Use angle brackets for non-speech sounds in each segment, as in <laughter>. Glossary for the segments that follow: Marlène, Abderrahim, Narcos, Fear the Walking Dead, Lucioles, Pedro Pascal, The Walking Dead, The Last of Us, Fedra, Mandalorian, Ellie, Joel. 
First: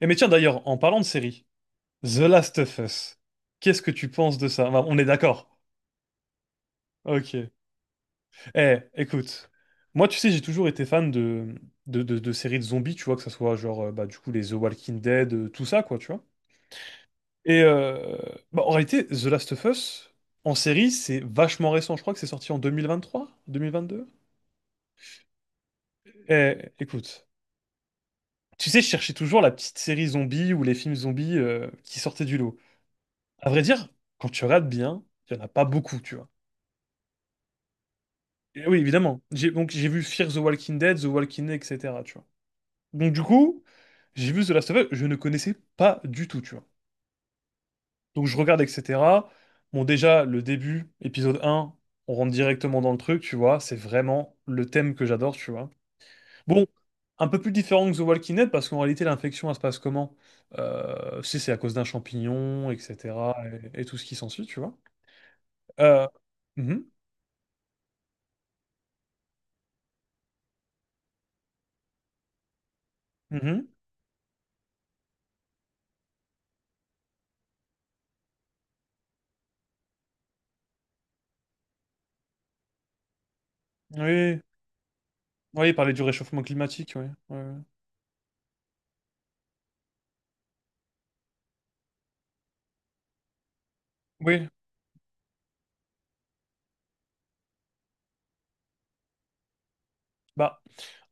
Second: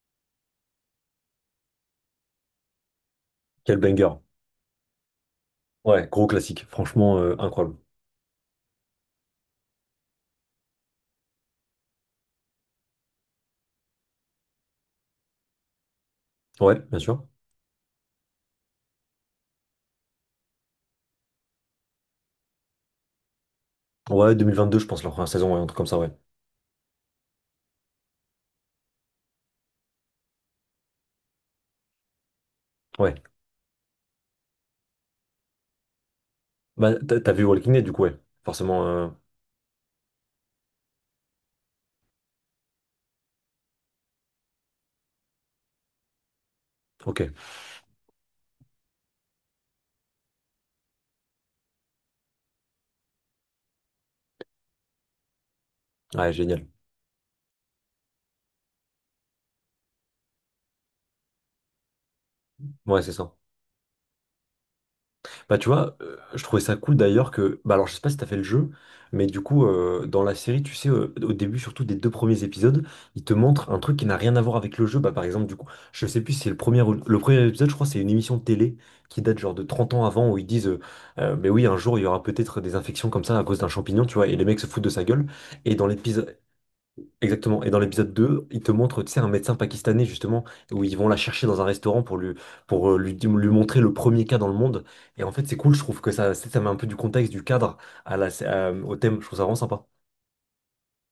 Eh mais tiens d'ailleurs, en parlant de série, The Last of Us, Quel qu'est-ce que tu banger. penses de ça? Enfin, on est d'accord. Ouais, gros classique. Franchement, Ok. incroyable. Eh, écoute, moi tu sais, j'ai toujours été fan de séries de zombies, tu vois, que ça soit genre bah, du coup les The Walking Dead, tout ça, quoi, tu vois. Ouais, bien sûr. Et bah, en réalité, The Last of Us, en série, c'est vachement récent. Je crois que c'est sorti en deux deux mille mille vingt trois, vingt deux. Mille vingt-deux. Ouais, 2022, je pense, la première saison, ouais, un truc comme ça, ouais. Eh, écoute, tu sais, je cherchais toujours la petite série zombie ou les films zombies qui sortaient du lot. Ouais. À vrai dire, quand tu regardes bien, il n'y en a pas beaucoup, tu vois. Bah, t'as vu Walking Dead, du coup, ouais. Et oui, Forcément, évidemment. J'ai donc j'ai vu Fear the Walking Dead, The Walking Dead, etc. Tu vois. Donc du coup, j'ai vu The Last of Us, je ne connaissais pas du tout, tu vois. ok. Donc je regarde, etc. Bon, déjà, le début, épisode un. On rentre directement dans le truc, tu vois. C'est vraiment le thème que j'adore, tu vois. Ouais, génial. Bon, un peu plus différent que The Walking Dead, parce qu'en réalité, l'infection, elle se passe comment? C'est à cause d'un champignon, Ouais, c'est ça. etc. Et tout ce qui s'ensuit, tu vois. Bah tu vois, Euh, je trouvais ça mhm, cool d'ailleurs que... Bah alors je sais pas si t'as fait le jeu, mais du coup dans la série, tu sais, au début surtout des deux premiers épisodes, ils te mhm. montrent un truc qui n'a rien à voir avec le jeu. Bah par exemple du coup, je sais plus si c'est le premier, le premier épisode, je crois c'est une émission de télé qui date genre de 30 ans avant où ils disent, mais oui un jour il y aura peut-être des infections comme ça à cause d'un champignon, tu vois, et Oui, les mecs se foutent de sa gueule. oui, Et il dans parlait du l'épisode, réchauffement climatique, oui. Oui. Exactement. Et dans l'épisode 2, il te montre, tu sais, un médecin pakistanais, justement, où ils vont la chercher dans un restaurant pour lui, pour lui montrer le premier Oui. cas dans Oui. le monde. Et en fait, c'est cool, je trouve que ça met un peu du contexte, du cadre au thème. Je trouve ça vraiment sympa. Bah,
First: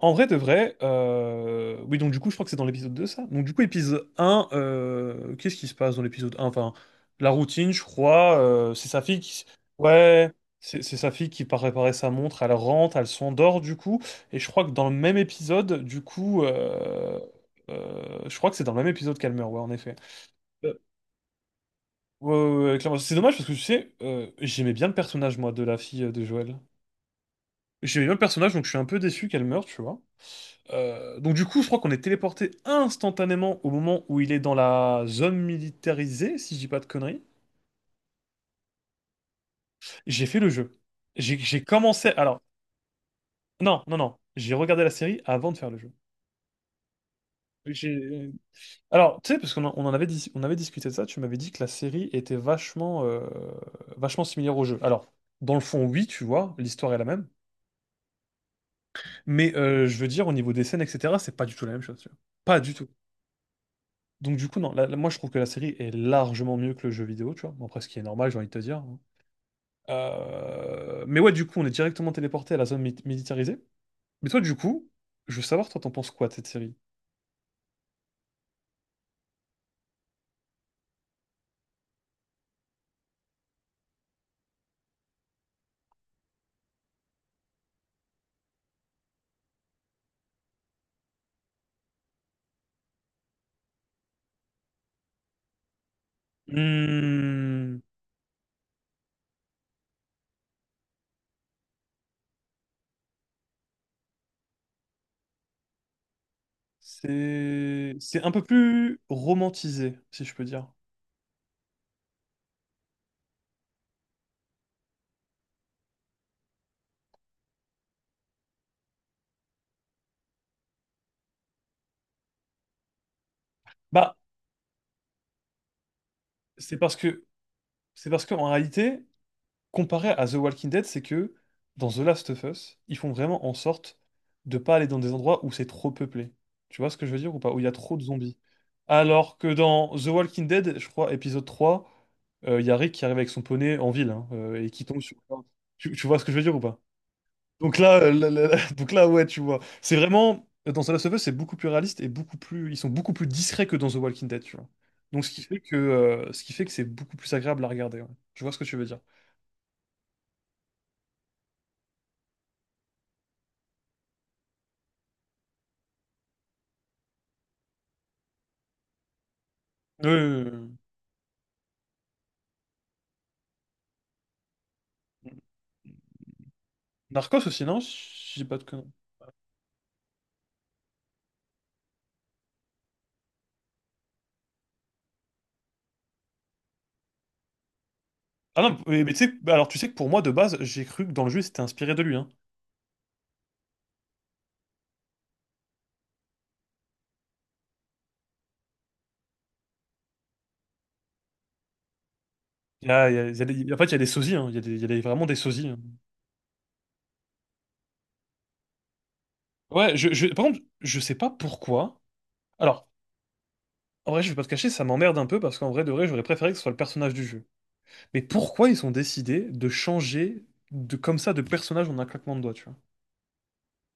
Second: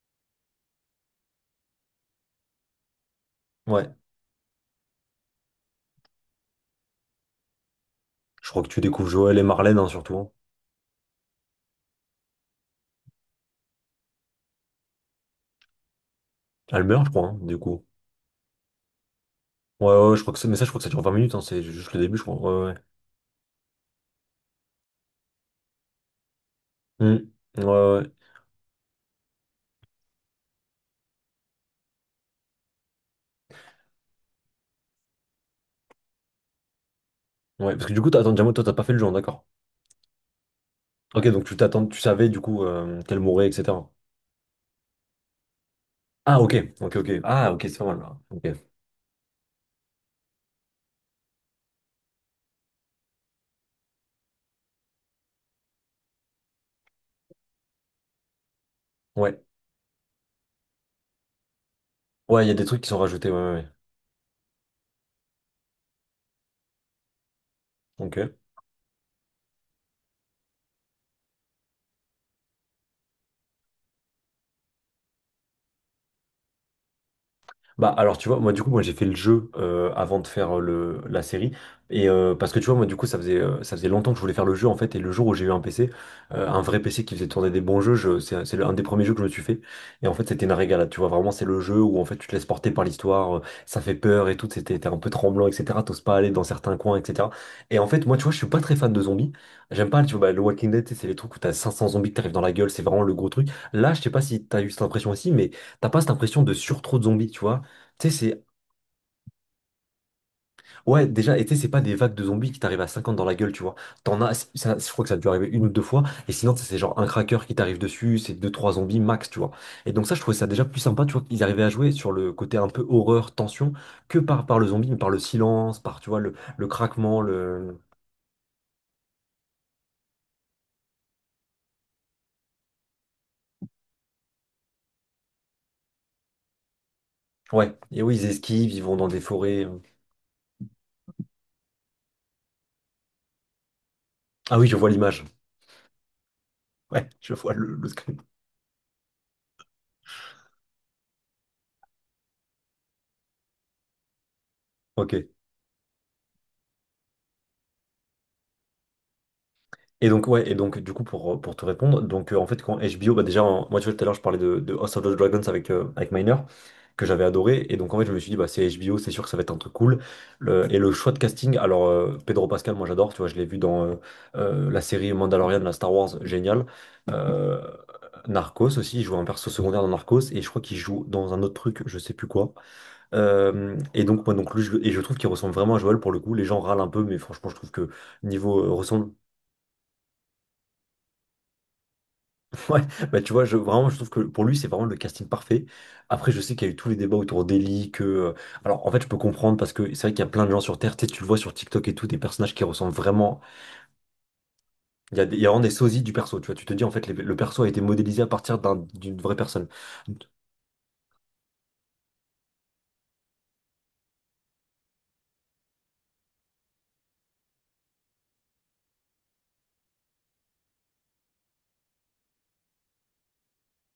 en vrai de vrai, oui, donc du coup, je crois que c'est dans l'épisode 2, ça. Donc du coup, Ouais. épisode un. Qu'est-ce qui se passe dans l'épisode un? Enfin, la routine, je crois, Je crois que tu c'est sa découvres fille Joël et qui... Marlène, hein, surtout, hein. Ouais, c'est sa fille qui part réparer sa montre, elle rentre, elle s'endort, du coup, et je crois que dans le même épisode, du coup... Elle meurt, je crois, hein, du coup. Je crois que c'est dans le même épisode qu'Almer, ouais, en Ouais, effet. ouais, je crois que ça, mais ça, je Euh, crois que ça dure 20 minutes, hein, c'est juste le début, je ouais, crois. ouais, Ouais, ouais. ouais, clairement. C'est dommage parce que, tu sais, j'aimais bien le personnage, moi, de la fille de Joël. Hmm. Ouais, ouais. J'aimais bien le personnage, donc je suis un peu déçu qu'elle meure, tu vois. Donc du coup, je crois qu'on est téléporté instantanément au moment où il est dans la zone militarisée, si je dis pas de conneries. Ouais, parce que du coup, attends, Diamo, toi, t'as pas fait le jeu, hein, d'accord. J'ai fait le jeu. Ok, J'ai donc tu j'ai t'attends, tu commencé... savais, du Alors, coup, qu'elle mourrait, non, etc. non, non. J'ai regardé la série avant de faire le jeu. Ah, ok, ok, ok. Ah, ok, c'est pas mal, là. J'ai- Ok. Alors, tu sais, parce qu'on en avait, on avait discuté de ça, tu m'avais dit que la série était vachement, vachement similaire au jeu. Alors, dans le fond, oui, tu vois, l'histoire est la même. Ouais. Mais je veux dire, au niveau des scènes, etc., c'est pas du tout la même chose, tu vois. Ouais, il y a Pas des du trucs qui tout. sont rajoutés, ouais, ouais, ouais. Donc du coup, non, moi je trouve que la série est largement mieux que le jeu vidéo, tu vois. Bon, après, ce qui est normal, Ok. j'ai envie de te dire, hein. Mais ouais, du coup, on est directement téléporté à la zone militarisée. Mais toi, du coup, je veux savoir, toi, t'en penses quoi de cette série? Bah alors tu vois moi du coup moi j'ai fait le jeu avant de faire le la série et parce que tu vois moi du coup ça faisait longtemps que je voulais faire le jeu en fait. Et le jour où j'ai eu un PC, un vrai PC qui faisait tourner des bons jeux, c'est un des premiers jeux que je me suis fait. Et en fait c'était une régalade, tu vois, vraiment c'est le jeu où en fait tu te laisses porter par l'histoire, ça fait peur et tout, c'était, t'es un peu tremblant, etc. T'oses pas aller dans certains coins, etc. Et Hmm. en fait moi tu vois je suis pas très fan de zombies, j'aime pas, tu vois, bah, le Walking Dead, tu sais, c'est les trucs où t'as 500 zombies qui t'arrivent dans la gueule, c'est vraiment le gros truc là, je sais pas si t'as eu cette impression aussi, mais t'as pas cette impression de surtrop de zombies, tu vois. Tu sais, C'est un peu c'est. plus romantisé, si je peux dire. Ouais, déjà, et tu sais, c'est pas des vagues de zombies qui t'arrivent à 50 dans la gueule, tu vois. T'en as. Ça, je crois que ça a dû arriver une ou deux fois. Et sinon, tu sais, c'est genre un cracker qui t'arrive dessus, c'est deux, trois zombies max, tu vois. Et donc, ça, je trouvais ça déjà plus sympa, tu vois, qu'ils arrivaient à jouer sur le côté un peu horreur, tension, Bah, que par le zombie, mais par le silence, par, tu vois, le c'est parce craquement, que le. c'est parce qu'en réalité, comparé à The Walking Dead, c'est que dans The Last of Us, ils font vraiment en sorte de pas aller dans des endroits où c'est trop peuplé. Tu vois ce que je veux dire ou pas? Où il y a Ouais. trop Et de oui, ils zombies. esquivent, ils vont dans des Alors que forêts. Dans The Walking Dead, je crois, épisode 3, il y a Rick qui arrive avec son poney en ville, hein, Ah oui, et je qui vois tombe sur... l'image. Tu vois ce que je veux dire ou pas? Ouais, je vois le, Donc le là, screen. <laughs> Donc là, ouais, tu vois. C'est vraiment... Dans The Last of Us, c'est beaucoup plus réaliste et beaucoup plus... Ils sont beaucoup plus discrets que dans The Walking Dead, tu vois. Ok. Donc ce qui fait que, ce qui fait que c'est beaucoup plus agréable à regarder, ouais. Je vois ce que tu veux dire. Et donc, ouais, et donc, du coup, pour te répondre, donc, en fait, quand HBO, bah, déjà, moi, tu vois, tout à l'heure, je parlais de House of the Dragons avec, avec Miner, que j'avais adoré, et donc, en fait, je me suis dit, bah, c'est HBO, c'est sûr que ça va être un truc cool. Le- Oui, et le choix de casting, alors, Pedro Pascal, moi, j'adore, tu vois, je l'ai vu dans la série Mandalorian, la Star Wars, génial. Narcos Euh, aussi, non? Je dis pas de Narcos conneries. aussi, il joue un perso secondaire dans Narcos, et je crois qu'il joue dans un autre truc, je sais plus quoi. Et donc, moi, donc, lui, et je trouve qu'il ressemble vraiment à Joel pour le coup, les gens râlent un peu, mais franchement, je trouve que niveau Ah non, ressemble. mais tu sais, bah alors tu sais que pour moi, de base, j'ai cru que dans le jeu, c'était inspiré de lui, hein. <laughs> Ouais, bah tu vois, je, vraiment, je trouve que pour lui, c'est vraiment le casting parfait. Après, je sais qu'il y a eu tous les débats autour d'Ellie, Alors, en fait, je peux comprendre, parce que c'est vrai qu'il y a plein de gens sur Terre, tu sais, tu le vois sur TikTok et tout, des personnages qui ressemblent Il vraiment... y a en fait, il y a des sosies, hein. Il y a des- il y a des- vraiment des Il y a vraiment sosies, des hein. sosies du perso, tu vois. Tu te dis, en fait, le perso a été modélisé à partir d'une vraie personne. Ouais, par contre, je sais pas pourquoi. Alors, en vrai, je vais pas te cacher, ça m'emmerde un peu parce qu'en vrai, de vrai, j'aurais préféré que ce soit le personnage du jeu. Mais pourquoi ils ont décidé de changer de, comme ça de personnage en un claquement de doigts, tu vois?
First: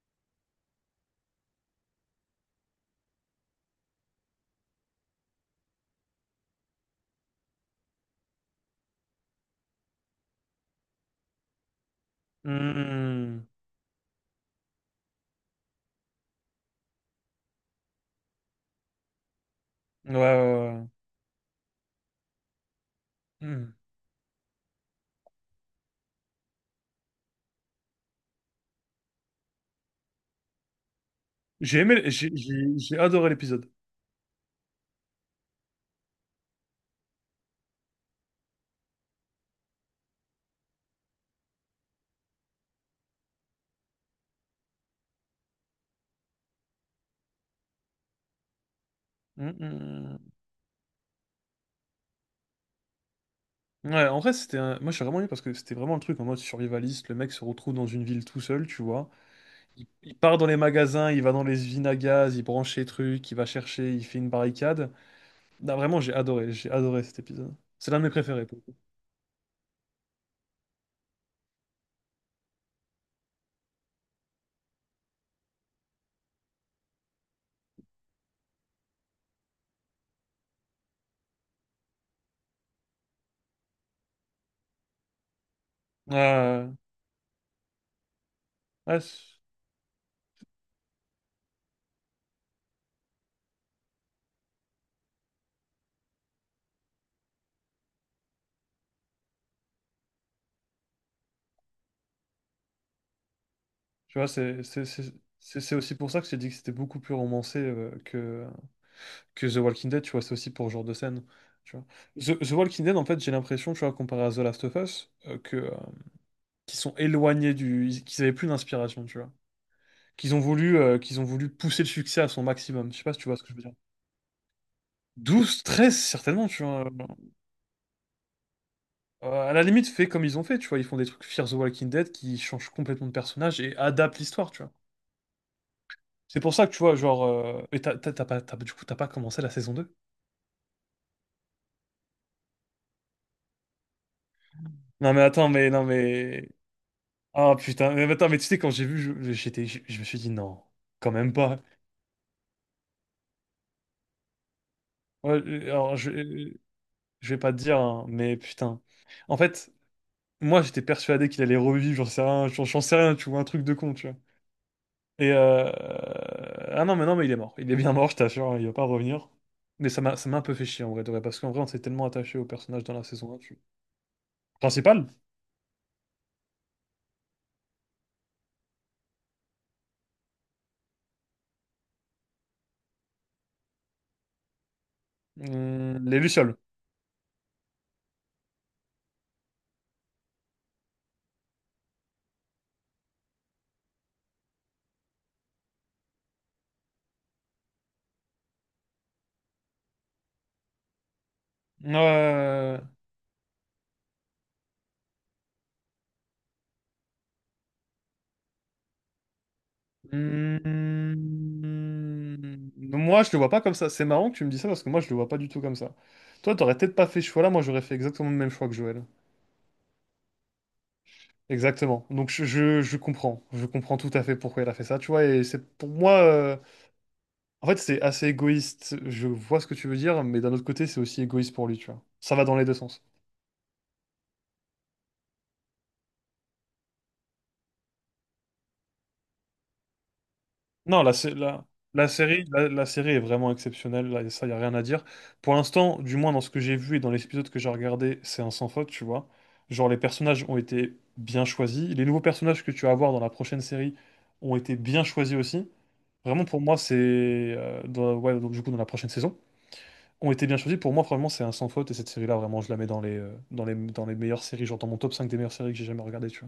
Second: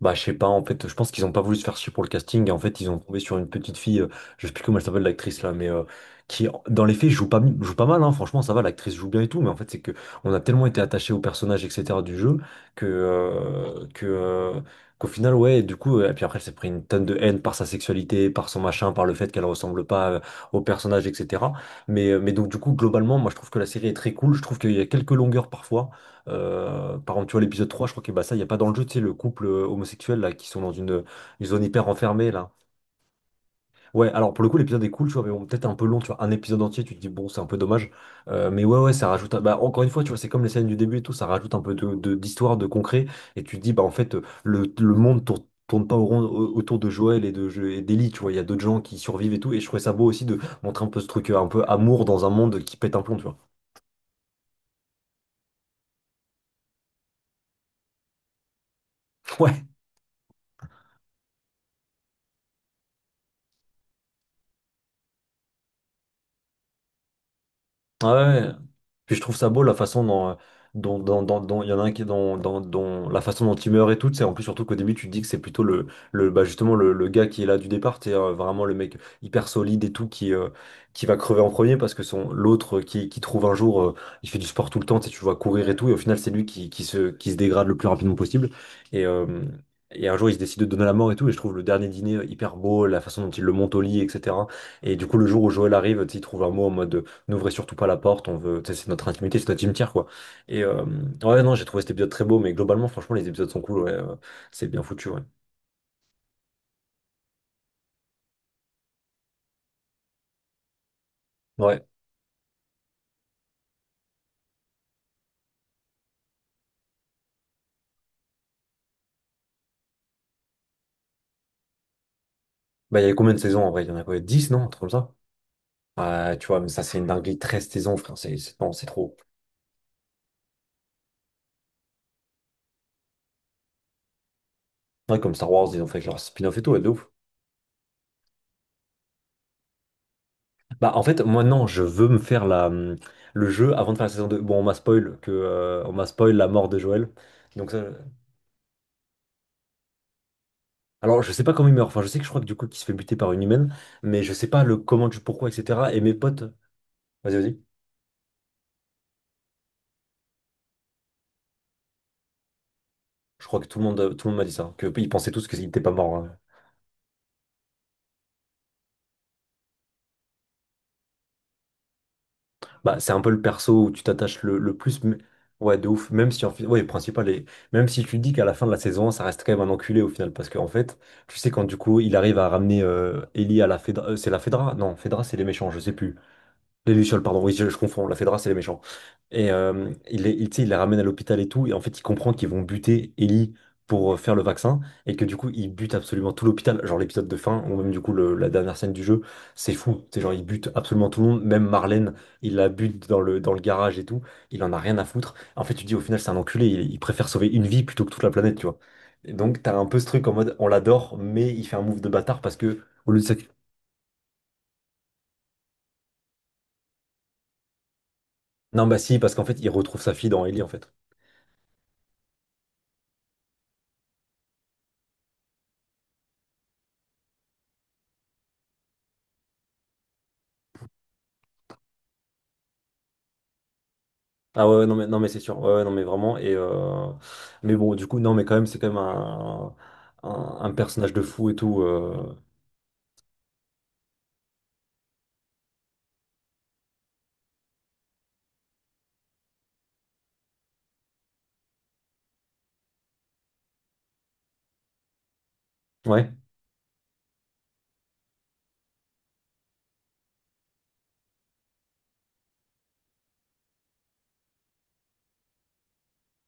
Bah, je sais pas, en fait, je pense qu'ils ont pas voulu se faire chier pour le casting, et en fait, ils ont tombé sur une petite fille, je sais plus comment elle s'appelle l'actrice là, mais qui, dans les faits, joue pas mal, hein, franchement, ça va, l'actrice joue bien et tout, mais en fait, c'est que on a tellement été attaché au personnage, etc., du jeu, que, Hmm. euh, que, euh, qu'au final, ouais, du coup, et puis après, elle s'est pris une tonne de haine par sa sexualité, par son machin, par le fait qu'elle ressemble pas Ouais, au ouais, personnage, etc. Mais donc, du coup, globalement, moi, je ouais. trouve que la Hmm. série est très cool, je trouve qu'il y a quelques longueurs parfois, par exemple, tu vois, l'épisode 3, je crois que bah, ça, il n'y a pas dans le jeu, tu sais, le couple homosexuel, là, qui sont dans une zone J'ai hyper aimé, enfermée, là. J'ai adoré l'épisode. Ouais, alors pour le coup, l'épisode est cool, tu vois, mais bon, peut-être un peu long, tu vois, un épisode entier, tu te dis, bon, c'est un peu dommage. Mais ouais, ouais, ça rajoute, bah, encore une fois, tu vois, c'est comme les scènes du début et tout, ça rajoute un peu d'histoire, de concret, et tu te dis, bah, en fait, le monde tourne, pas autour de Joël et d'Ellie, tu vois, il y a d'autres gens qui survivent et Hmm, tout, et je trouvais ça beau aussi hmm. de montrer un peu ce truc, un peu amour dans un monde qui pète un plomb, tu vois. Ouais, en vrai, c'était un... Moi, j'ai vraiment aimé parce que c'était vraiment le truc en mode survivaliste. Le mec se retrouve dans une ville tout seul, tu vois. <laughs> Ouais. Il part dans les magasins, il va dans les usines à gaz, il branche les trucs, il va chercher, il fait une barricade. Non, vraiment, j'ai adoré cet épisode. C'est l'un de Ouais. mes préférés, Ouais. pour le coup. Puis je trouve ça beau la façon dont il y en a un qui la façon dont il meurt et tout, c'est en plus surtout qu'au début tu te dis que c'est plutôt le bah justement le gars qui est là du départ, c'est vraiment le mec hyper solide et tout qui va crever en premier parce que son l'autre qui trouve un jour il fait du sport tout le temps, tu sais, tu le vois courir et tout et au final c'est lui qui, Euh, qui se qui se dégrade le plus rapidement possible ouais, ouais, et euh, c'est- Et un jour, il se décide de donner la mort et tout. Et je trouve le dernier dîner hyper beau, la façon dont il le monte au lit, etc. Et du coup, le jour où Joël arrive, tu sais, il trouve un mot en mode n'ouvrez surtout pas la porte, on veut, tu sais, c'est notre intimité, c'est notre cimetière, quoi. Et euh, ouais, non, j'ai trouvé cet épisode très beau, mais globalement, franchement, les épisodes sont cool, ouais, tu vois, c'est c'est bien c'est- foutu, c'est- ouais. C'est aussi pour ça que j'ai dit que c'était beaucoup plus romancé que The Walking Dead, tu vois. C'est aussi pour ce genre de scène, tu vois. Ouais. The Walking Dead, en fait, j'ai l'impression, tu vois, comparé à The Last of Us, qui sont éloignés du... qu'ils avaient plus d'inspiration, tu vois. Qu'ils ont voulu, qu'ils ont voulu pousser le succès à son maximum. Je Bah, sais il y pas a si tu combien vois de ce que je veux saisons en dire. vrai? Il y en a quoi? Dix non? Un truc comme ça? 12, 13 Ouais, tu certainement, vois, tu mais ça, vois. c'est une dinguerie, 13 saisons, frère, non, c'est trop. À la limite, fais comme ils ont fait, tu vois. Ils font des trucs Fear the Walking Dead qui changent complètement de personnage et adaptent l'histoire, tu vois. Ouais, comme Star Wars, ils ont fait leur C'est pour spin-off et ça tout, que tu ouais, de vois, ouf. genre, et t'as t'as- t'as pas, t'as- du coup, t'as pas commencé la saison deux? Bah, en fait, moi, non, je veux me faire le jeu avant de faire la saison deux. Bon, on m'a Non, spoil mais attends, mais. Non, on m'a spoil la mais. mort de Joël. Ah Donc, ça. putain, mais attends, mais tu sais, quand j'ai vu, j'étais, je me suis dit, non, quand Alors, je même sais pas pas. comment il meurt. Enfin, je sais que je crois que du coup, qu'il se fait buter par une humaine, mais je sais pas le comment, du Ouais, pourquoi, etc. Et mes potes, je vas-y, vais pas te vas-y. dire, hein, mais putain. En fait. Moi, j'étais persuadé qu'il allait revivre, j'en sais rien, j'en sais rien, tu vois, un Je crois truc que de con, tu vois. tout le monde m'a dit ça, que ils pensaient Et tous que n'était pas mort, hein. Ah non, mais non, mais il est mort. Il est bien mort, je t'assure, hein, il va pas revenir. Mais ça m'a un peu fait chier, en vrai, de vrai, parce qu'en vrai, on s'est tellement attaché au personnage dans Bah, la c'est un peu saison 1. le perso où tu t'attaches le plus. Principal? Ouais, de ouf. Même si en fait, ouais, le principal est, même si tu dis qu'à la fin de la saison, un, ça reste quand même un enculé au final, parce qu'en fait, tu sais quand du coup, il arrive à ramener Ellie à la Fedra, c'est la Fedra? Non, Fedra, c'est les méchants, je sais plus. Les Lucioles. Les Lucioles, pardon, oui, je confonds, la Fedra, c'est les méchants. Et tu sais, il les ramène à l'hôpital et tout, et en fait, il comprend qu'ils vont buter Ellie pour faire le vaccin, et que du coup, ils butent absolument tout l'hôpital. Genre l'épisode de fin, ou même du coup, la dernière scène du jeu, c'est fou. C'est genre, ils butent absolument tout le monde, même Marlène, il la Euh... bute dans le garage et tout, il en a rien à foutre. En fait, tu dis, au final, c'est un enculé, il préfère sauver une vie plutôt que toute la planète, tu vois. Et donc, t'as un peu ce truc en mode, on l'adore, hum, mais il fait un move de bâtard parce que, au lieu Moi, de je le vois sacrifier. pas comme ça. C'est marrant que tu me dis ça, parce que moi, je le vois pas du tout comme ça. Toi, t'aurais peut-être pas fait ce choix-là, moi, j'aurais fait exactement le même choix que Non, bah Joël. si, parce qu'en fait, il retrouve sa fille dans Ellie, en fait. Exactement. Donc je comprends. Je comprends tout à fait pourquoi elle a fait ça, tu vois. Et c'est pour moi, en fait, c'est assez égoïste. Je vois ce que tu veux dire, mais d'un autre côté, c'est aussi égoïste pour lui, tu vois. Ça va dans les deux sens. Ah ouais, ouais, non mais non mais c'est sûr. Ouais, ouais, non mais vraiment et mais bon du coup non mais quand même c'est quand même un Non, personnage de fou et tout la euh. série, la série est vraiment exceptionnelle. Là, ça, y a rien à dire. Pour l'instant, du moins dans ce que j'ai vu et dans les épisodes que j'ai regardés, c'est un sans faute, tu vois. Genre les personnages ont été bien choisis. Les nouveaux personnages que tu vas avoir dans la prochaine série ont été bien choisis aussi. Ouais. Vraiment, pour moi, c'est ouais, donc, du coup dans la prochaine saison. Ont été bien choisis. Pour moi, franchement, c'est un sans faute. Et cette série-là, vraiment, je la mets dans les meilleures séries. Genre dans mon top 5 des meilleures séries que j'ai jamais regardées, tu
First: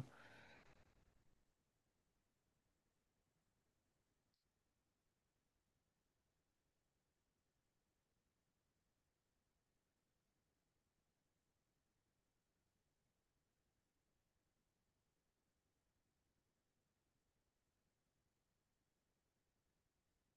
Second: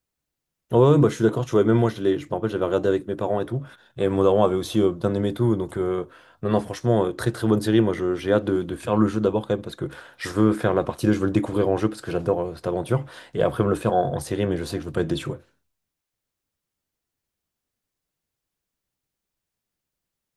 Ouais, ouais, bah je suis d'accord, tu vois même moi je me rappelle j'avais regardé avec mes parents et tout et mon daron avait aussi bien aimé et tout donc non non franchement très très bonne série moi j'ai hâte de faire le jeu d'abord quand même parce que je veux faire la partie 2 je veux le découvrir en jeu parce que j'adore cette aventure et après me le faire en série mais je sais que je veux pas être déçu ouais.